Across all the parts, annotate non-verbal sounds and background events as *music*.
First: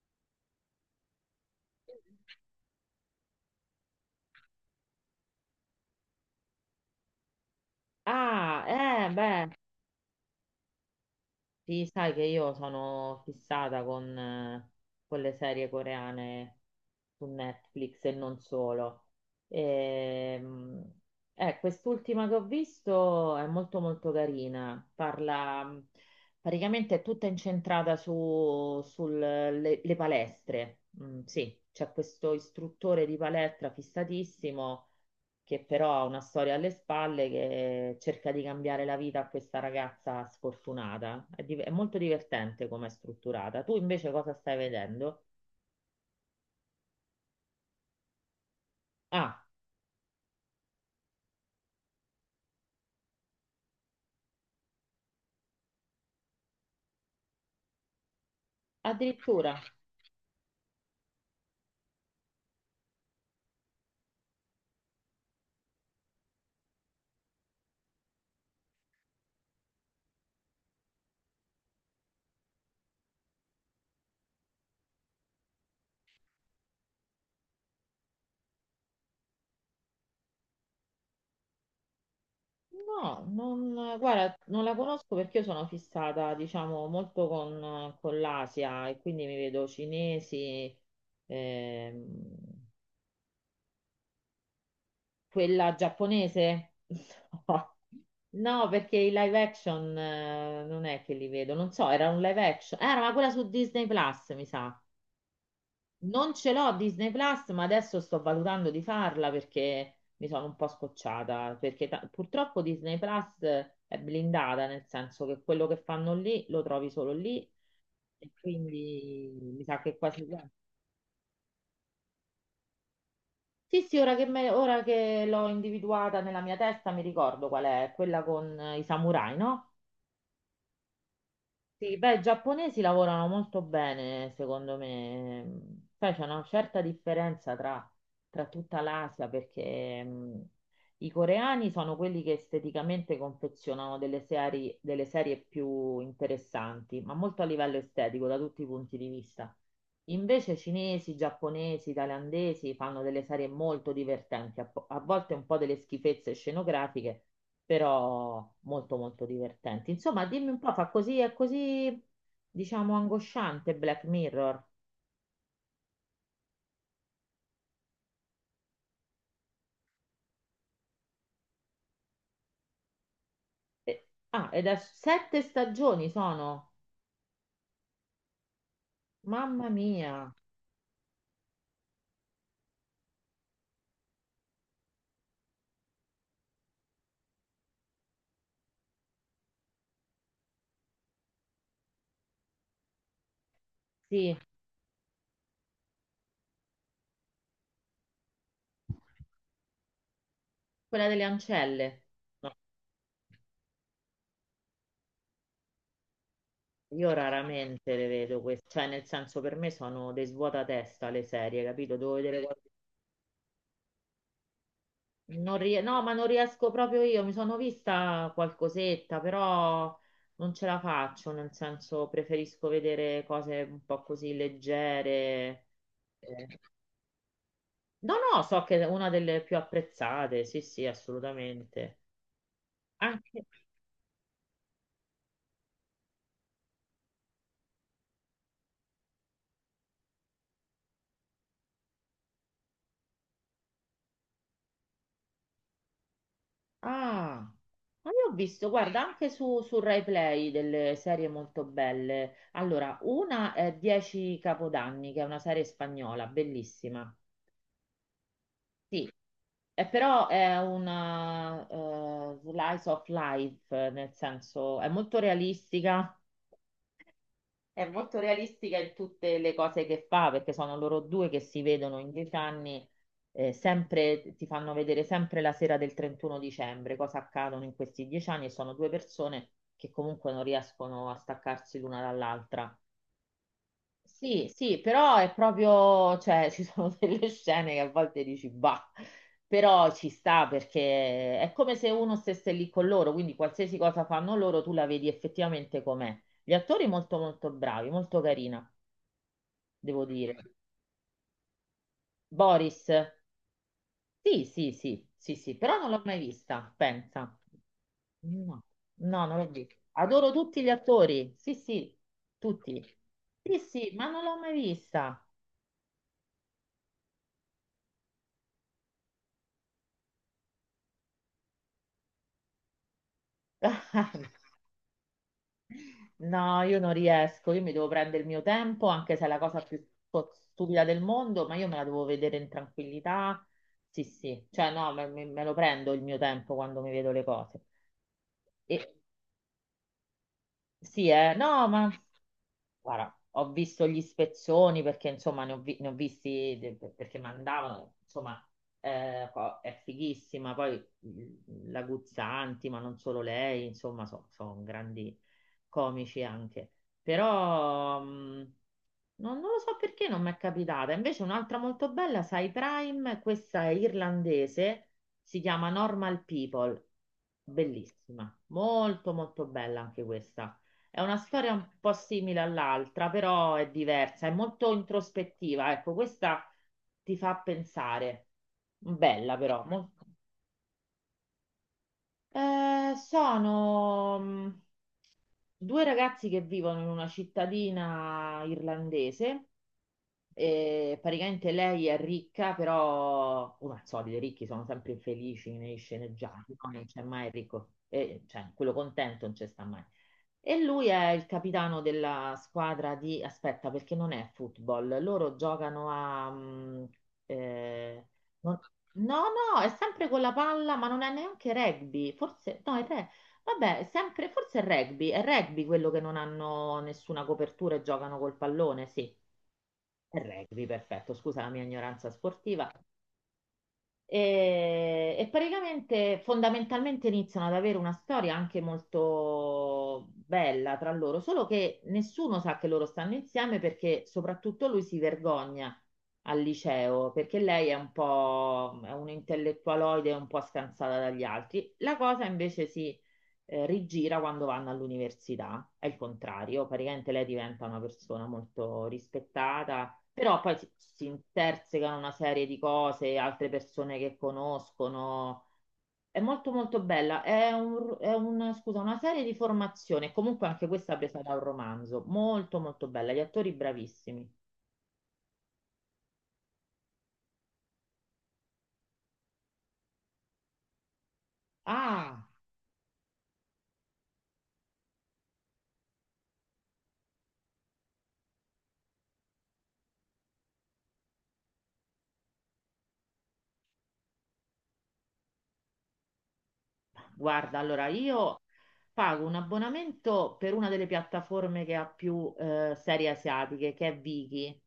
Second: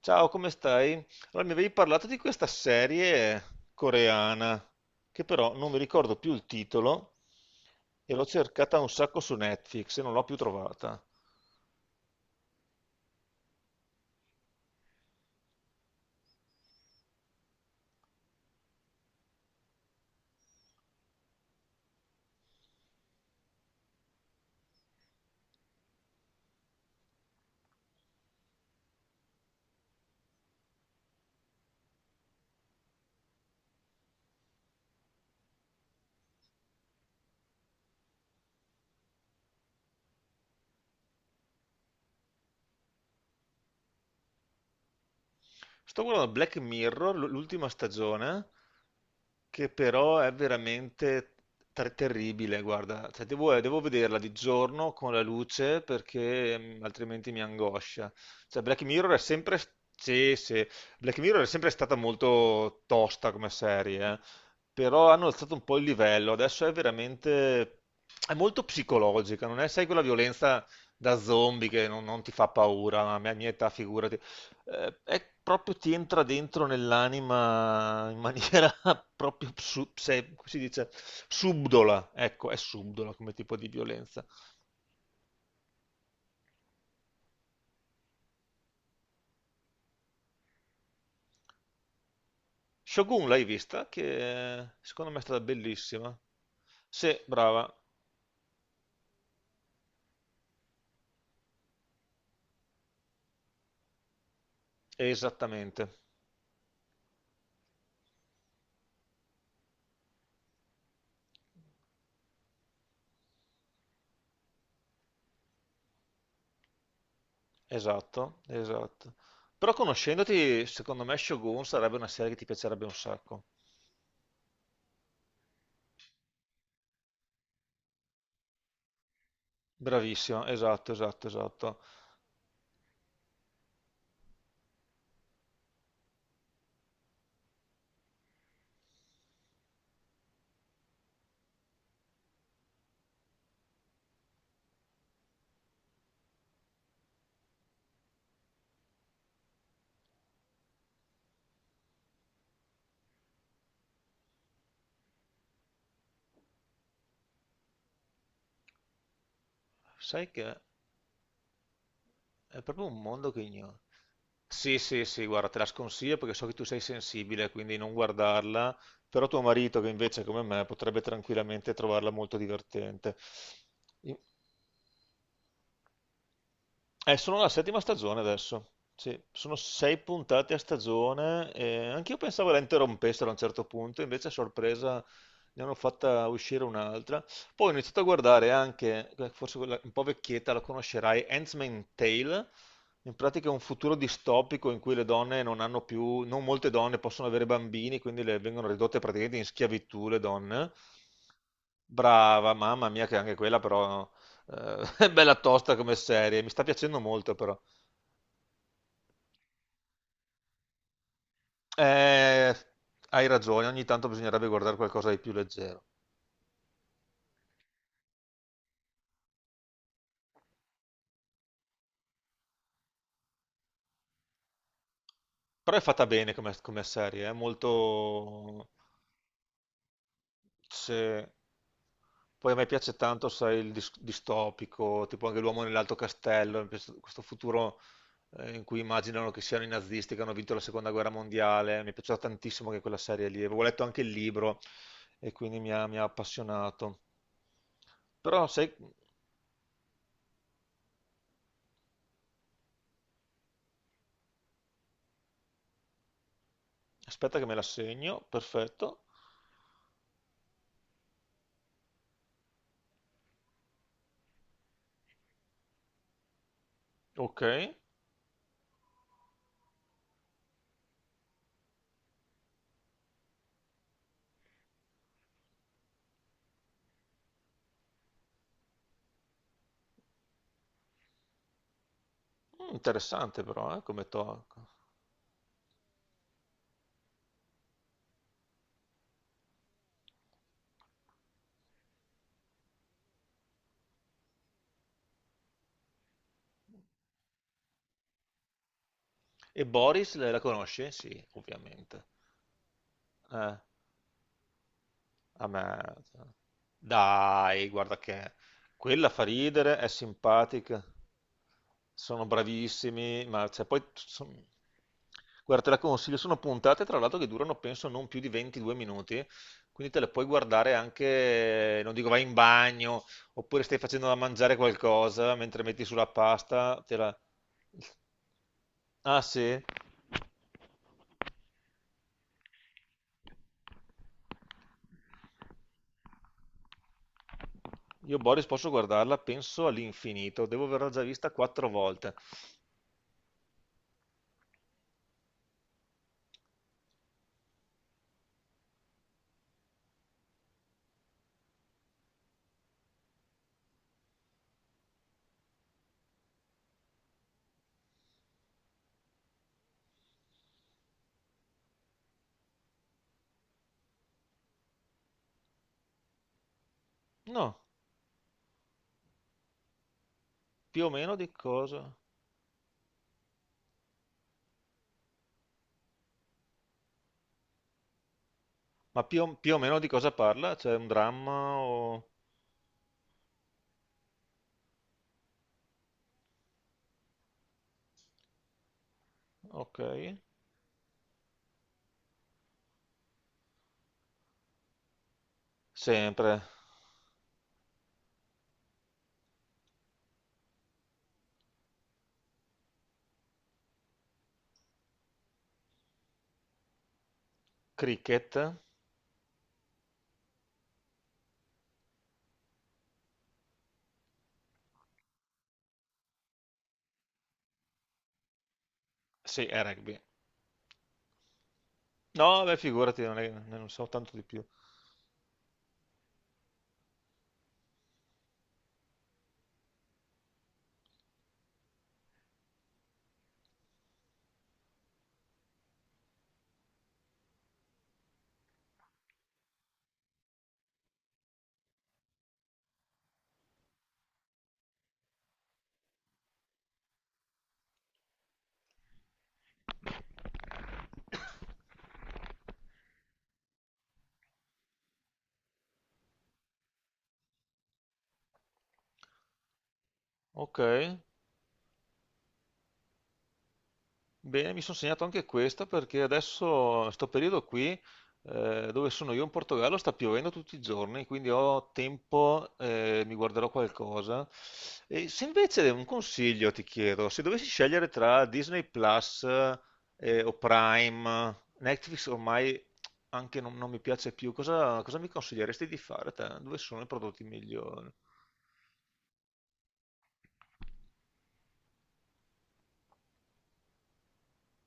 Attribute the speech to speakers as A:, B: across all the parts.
A: Ciao, come stai? Allora, mi avevi parlato di questa serie coreana, che però non mi ricordo più il titolo, e l'ho
B: Ah,
A: cercata un
B: eh,
A: sacco su
B: beh,
A: Netflix e non l'ho più trovata.
B: sì, sai che io sono fissata con le serie coreane su Netflix e non solo. Ehm, quest'ultima che ho visto è molto molto carina, parla praticamente è tutta incentrata sulle palestre. Mm, sì, c'è questo istruttore di palestra fissatissimo che però ha una storia alle spalle che cerca di cambiare la vita a questa ragazza sfortunata. È molto divertente come è strutturata. Tu invece cosa stai vedendo?
A: Sto guardando Black Mirror, l'ultima stagione,
B: Ah,
A: che però è veramente terribile, guarda. Cioè, devo, devo vederla di giorno con la luce perché mm, altrimenti mi angoscia. Cioè, Black Mirror è sempre...
B: addirittura.
A: sì, sì. Black Mirror è sempre stata molto tosta come serie, eh. Però hanno alzato un po' il livello, adesso è veramente... è molto psicologica, non è, sai, quella violenza da zombie che non, non ti fa paura, ma a mia, mia età figurati è proprio ti entra dentro nell'anima in maniera *laughs* proprio, come si dice, subdola, ecco, è subdola
B: No,
A: come tipo di
B: non,
A: violenza.
B: guarda, non la conosco perché io sono fissata, diciamo, molto con l'Asia e quindi mi vedo cinesi, ehm,
A: Shogun l'hai vista? Che secondo me è stata
B: quella
A: bellissima.
B: giapponese?
A: Sì,
B: *laughs*
A: brava,
B: No. No, perché i live action non è che li vedo, non so, era un live action. Era ma quella su Disney Plus, mi sa.
A: esattamente,
B: Non ce l'ho Disney Plus, ma adesso sto valutando di farla perché mi sono un po' scocciata, perché purtroppo Disney Plus è blindata, nel senso che quello che fanno lì lo trovi solo lì, e
A: esatto, esatto.
B: quindi mi
A: Però
B: sa che quasi...
A: conoscendoti, secondo me Shogun sarebbe una serie che ti piacerebbe un sacco.
B: Sì, sì, ora che l'ho individuata nella mia testa mi ricordo qual è, quella con i samurai, no?
A: Bravissima, esatto, esatto, esatto.
B: Sì, beh, i giapponesi lavorano molto bene, secondo me. Poi c'è una certa differenza tra tutta l'Asia, perché i coreani sono quelli che esteticamente confezionano delle serie più interessanti, ma molto a livello estetico, da tutti i punti di vista. Invece cinesi, giapponesi, thailandesi fanno delle serie molto divertenti, a volte un po' delle schifezze scenografiche, però molto molto divertenti. Insomma,
A: Sai che
B: dimmi un po', fa così, è così,
A: è proprio
B: diciamo,
A: un mondo che
B: angosciante
A: ignoro.
B: Black Mirror.
A: Sì, sì, sì, guarda, te la sconsiglio perché so che tu sei sensibile, quindi non guardarla, però tuo marito, che invece come me, potrebbe tranquillamente trovarla molto divertente.
B: Ah, ed è sette stagioni sono.
A: Sono alla settima stagione adesso. Sì, sono
B: Mamma
A: sei
B: mia,
A: puntate a stagione. E anch'io pensavo la interrompessero a un certo punto, invece a sorpresa ne hanno fatta uscire un'altra. Poi ho iniziato a guardare anche, forse quella un po' vecchietta, la conoscerai, Handmaid's Tale. In pratica è un futuro
B: sì,
A: distopico in cui le donne non hanno più, non molte donne possono avere bambini, quindi le vengono ridotte praticamente in schiavitù le donne.
B: quella delle ancelle.
A: Brava,
B: No,
A: mamma mia, che anche quella però *laughs* bella tosta come serie, mi sta piacendo
B: io
A: molto però.
B: raramente le vedo queste, cioè nel senso per me sono dei svuotatesta le serie, capito? Devo vedere...
A: Eh, hai ragione, ogni tanto bisognerebbe guardare qualcosa di più
B: Non rie-
A: leggero.
B: No, ma non riesco proprio io, mi sono vista qualcosetta, però non ce la faccio, nel senso preferisco vedere cose un po' così leggere.
A: Però è fatta bene
B: Eh,
A: come, come serie, è
B: No, no, so
A: molto...
B: che è una delle più apprezzate, sì, sì,
A: c'è-
B: assolutamente.
A: Poi a me piace tanto,
B: Anche...
A: sai, il distopico, tipo anche L'uomo nell'alto castello, mi piace questo futuro in cui immaginano che siano i nazisti che hanno vinto la seconda guerra mondiale. Mi è piaciuta tantissimo anche quella serie lì. Avevo letto anche il libro e quindi mi ha appassionato.
B: Ah, ma io ho
A: Però sai,
B: visto, guarda, anche su Rai Play delle serie molto belle. Allora, una è Dieci Capodanni, che è una serie spagnola, bellissima.
A: aspetta che me la segno, perfetto.
B: Sì, però è una slice of life, nel senso
A: Ok,
B: è molto realistica in tutte le cose che fa, perché sono loro due che si vedono in dieci anni, sempre, ti fanno vedere sempre la sera del 31 dicembre, cosa accadono in questi dieci anni, e sono due persone che comunque non riescono a staccarsi l'una
A: mm,
B: dall'altra.
A: interessante però, come
B: Sì,
A: talk.
B: sì, però è proprio, cioè, ci sono *laughs* delle scene che a volte dici, bah, però ci sta perché è come se uno stesse lì con loro, quindi qualsiasi cosa fanno loro tu la vedi effettivamente com'è. Gli attori molto molto bravi, molto carina,
A: E
B: devo
A: Boris, la
B: dire.
A: la conosci? Sì, ovviamente.
B: Boris,
A: Eh,
B: sì, sì, sì, sì,
A: A
B: sì,
A: me...
B: però non l'ho mai
A: cioè.
B: vista, pensa.
A: Dai, guarda che...
B: No,
A: Quella fa
B: no, non l'ho vista.
A: ridere, è
B: Adoro tutti gli
A: simpatica,
B: attori, sì, sì,
A: sono
B: tutti.
A: bravissimi, ma
B: Sì,
A: cioè, poi...
B: sì, ma non l'ho mai vista.
A: Guarda, te la consiglio, sono puntate tra l'altro che durano penso non più di 22 minuti, quindi te le puoi guardare anche, non dico vai in bagno, oppure stai facendo da
B: *laughs*
A: mangiare qualcosa mentre metti sulla
B: No, io
A: pasta,
B: non
A: te la...
B: riesco, io mi devo prendere il mio tempo, anche
A: Ah
B: se è la
A: sì?
B: cosa più stupida del mondo, ma io me la devo vedere in tranquillità. Sì, sì, cioè no, me lo prendo il mio tempo quando mi vedo le cose.
A: Io Boris posso
B: E,
A: guardarla, penso all'infinito, devo averla già
B: sì,
A: vista quattro
B: no, ma
A: volte.
B: guarda, ho visto gli spezzoni perché insomma ne ho visti perché mandavano, insomma è fighissima, poi mm, la Guzzanti, ma non solo lei, insomma sono grandi comici anche. Però non lo so perché non mi è capitata. Invece un'altra molto bella, sai, Prime, questa è irlandese, si chiama Normal People,
A: No.
B: bellissima, molto molto bella anche questa.
A: Più o
B: È
A: meno
B: una
A: di
B: storia un
A: cosa?
B: po' simile all'altra, però è diversa, è molto introspettiva. Ecco, questa ti fa pensare.
A: Ma più, o
B: Bella
A: più o
B: però.
A: meno di cosa parla? C'è un dramma o...
B: Sono due ragazzi che vivono in una cittadina irlandese.
A: Ok.
B: E praticamente lei è ricca, però come al solito i ricchi sono sempre infelici nei
A: Sempre.
B: sceneggiati, no? Non c'è mai il ricco, cioè quello contento non c'è sta mai. E lui è il capitano della squadra di... Aspetta, perché non è football. Loro giocano a... eh,
A: Cricket?
B: non- No, no, è sempre con la palla, ma non è neanche rugby. Forse... No, vabbè, è sempre... Forse è rugby. È rugby quello che non hanno nessuna copertura e giocano col pallone, sì.
A: Sì, è rugby.
B: È rugby, perfetto. Scusa la mia ignoranza
A: No, beh,
B: sportiva.
A: figurati, non, non so tanto di più.
B: E praticamente fondamentalmente iniziano ad avere una storia anche molto bella tra loro, solo che nessuno sa che loro stanno insieme perché soprattutto lui si vergogna al liceo perché lei è un intellettualoide, un po' scansata dagli altri. La cosa invece rigira quando vanno all'università, è il contrario, praticamente lei diventa una persona molto rispettata, però poi si intersecano una serie di cose, altre persone che conoscono. È molto molto bella. Scusa, una serie di formazione, comunque
A: Ok.
B: anche questa presa da un romanzo. Molto molto bella. Gli attori bravissimi.
A: Bene, mi sono segnato anche questa perché adesso, sto periodo qui, dove sono io in Portogallo, sta piovendo tutti i giorni, quindi ho
B: Ah!
A: tempo, mi guarderò qualcosa. E se invece un consiglio ti chiedo, se dovessi scegliere tra Disney Plus, o Prime, Netflix ormai anche non, non mi piace più, cosa, cosa mi consiglieresti di fare te? Dove sono i prodotti
B: Guarda, allora
A: migliori?
B: io pago un abbonamento per una delle piattaforme che ha più serie asiatiche, che è Viki,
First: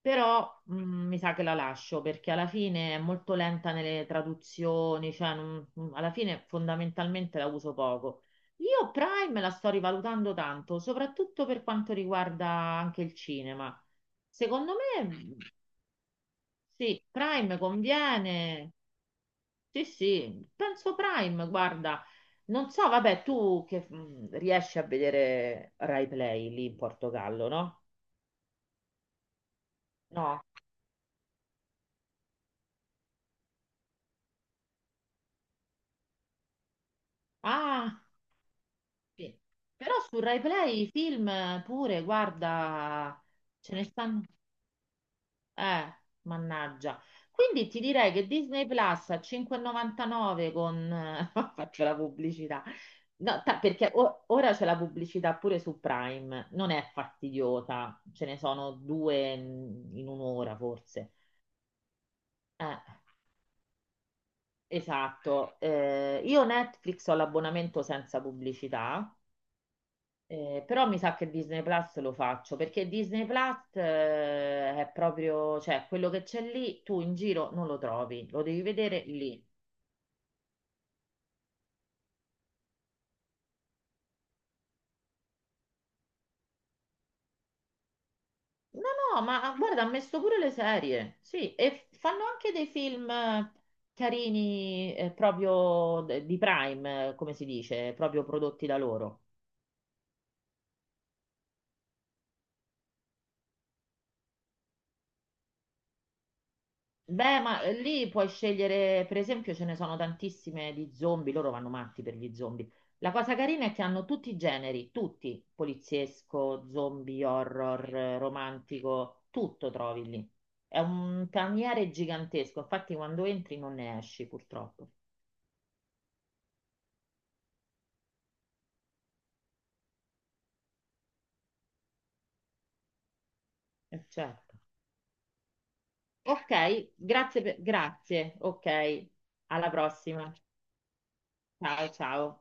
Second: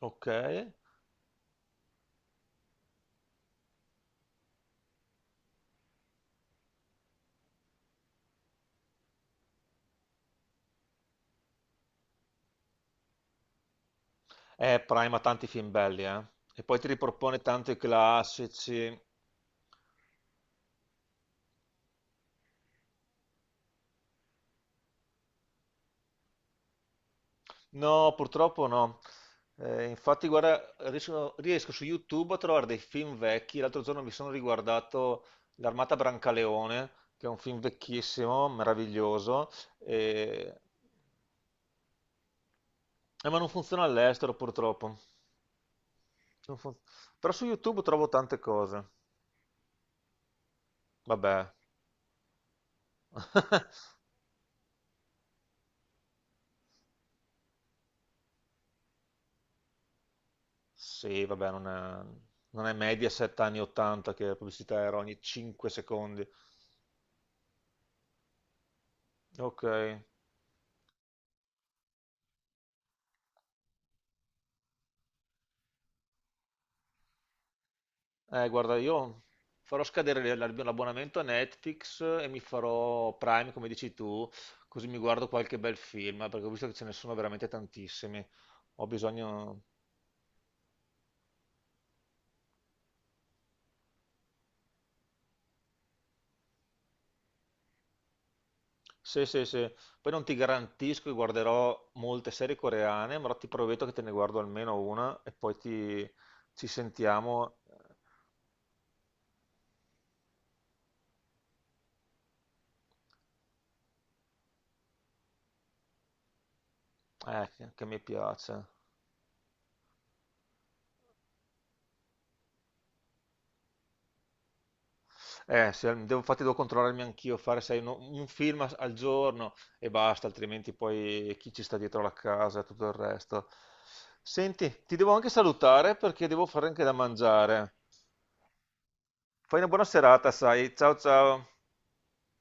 A: Ok.
B: però mi sa che la lascio perché alla fine è molto lenta nelle traduzioni, alla fine fondamentalmente la uso poco. Io Prime la sto rivalutando tanto, soprattutto per quanto riguarda anche il cinema. Secondo me,
A: Prime ha
B: mm,
A: tanti film belli, eh. E poi ti
B: sì,
A: ripropone
B: Prime
A: tanto i
B: conviene.
A: classici.
B: Sì, sì, penso Prime, guarda, non so, vabbè, tu che riesci a vedere Rai Play lì in Portogallo, no?
A: No, purtroppo no. Infatti,
B: No.
A: guarda, riesco, riesco su YouTube a trovare dei film vecchi. L'altro giorno mi sono riguardato L'Armata Brancaleone, che è un film
B: Ah,
A: vecchissimo,
B: sì.
A: meraviglioso.
B: Però su Rai
A: e-
B: Play i film pure, guarda,
A: eh, ma non
B: ce
A: funziona
B: ne stanno.
A: all'estero, purtroppo.
B: Eh,
A: Non fun-
B: mannaggia.
A: Però su
B: Quindi ti
A: YouTube trovo
B: direi che
A: tante
B: Disney
A: cose.
B: Plus a 5,99 con... *laughs*
A: Vabbè.
B: Faccio la pubblicità. No,
A: *laughs*
B: ora c'è la pubblicità pure su Prime, non è fastidiosa, ce ne sono due mm, in un'ora forse.
A: Sì, vabbè, non è, non è
B: Eh,
A: Mediaset anni 80 che la pubblicità era ogni
B: esatto.
A: 5 secondi.
B: Io Netflix ho l'abbonamento senza pubblicità.
A: Ok.
B: Però mi sa che Disney Plus lo faccio perché Disney Plus è proprio, cioè quello che c'è lì tu in giro non lo trovi, lo devi
A: Guarda,
B: vedere
A: io
B: lì.
A: farò scadere l'abbonamento a Netflix e mi farò Prime, come dici tu, così mi guardo qualche bel film, perché ho visto che ce ne sono veramente tantissimi. Ho
B: No, no, ma
A: bisogno...
B: guarda, ha messo pure le serie, sì, e fanno anche dei film carini eh, proprio di Prime, come si dice, proprio prodotti da loro.
A: Sì, sì, sì. Poi non ti garantisco che guarderò molte serie coreane, ma ti prometto che te ne guardo almeno una e poi ti... ci
B: Beh,
A: sentiamo.
B: ma lì puoi scegliere, per esempio, ce ne sono tantissime di zombie, loro vanno matti per gli zombie. La cosa carina è che hanno tutti i generi, tutti, poliziesco, zombie,
A: Che
B: horror,
A: mi piace.
B: romantico, tutto trovi lì. È un paniere gigantesco, infatti quando entri non ne esci, purtroppo.
A: Devo, infatti devo controllarmi anch'io, fare sai, un film al giorno e basta, altrimenti poi chi ci sta dietro la casa e tutto il resto.
B: Certo.
A: Senti, ti devo anche salutare perché devo fare anche
B: Ok,
A: da mangiare.
B: grazie, ok,
A: Fai una
B: alla
A: buona
B: prossima.
A: serata, sai. Ciao ciao.
B: Ciao, ciao.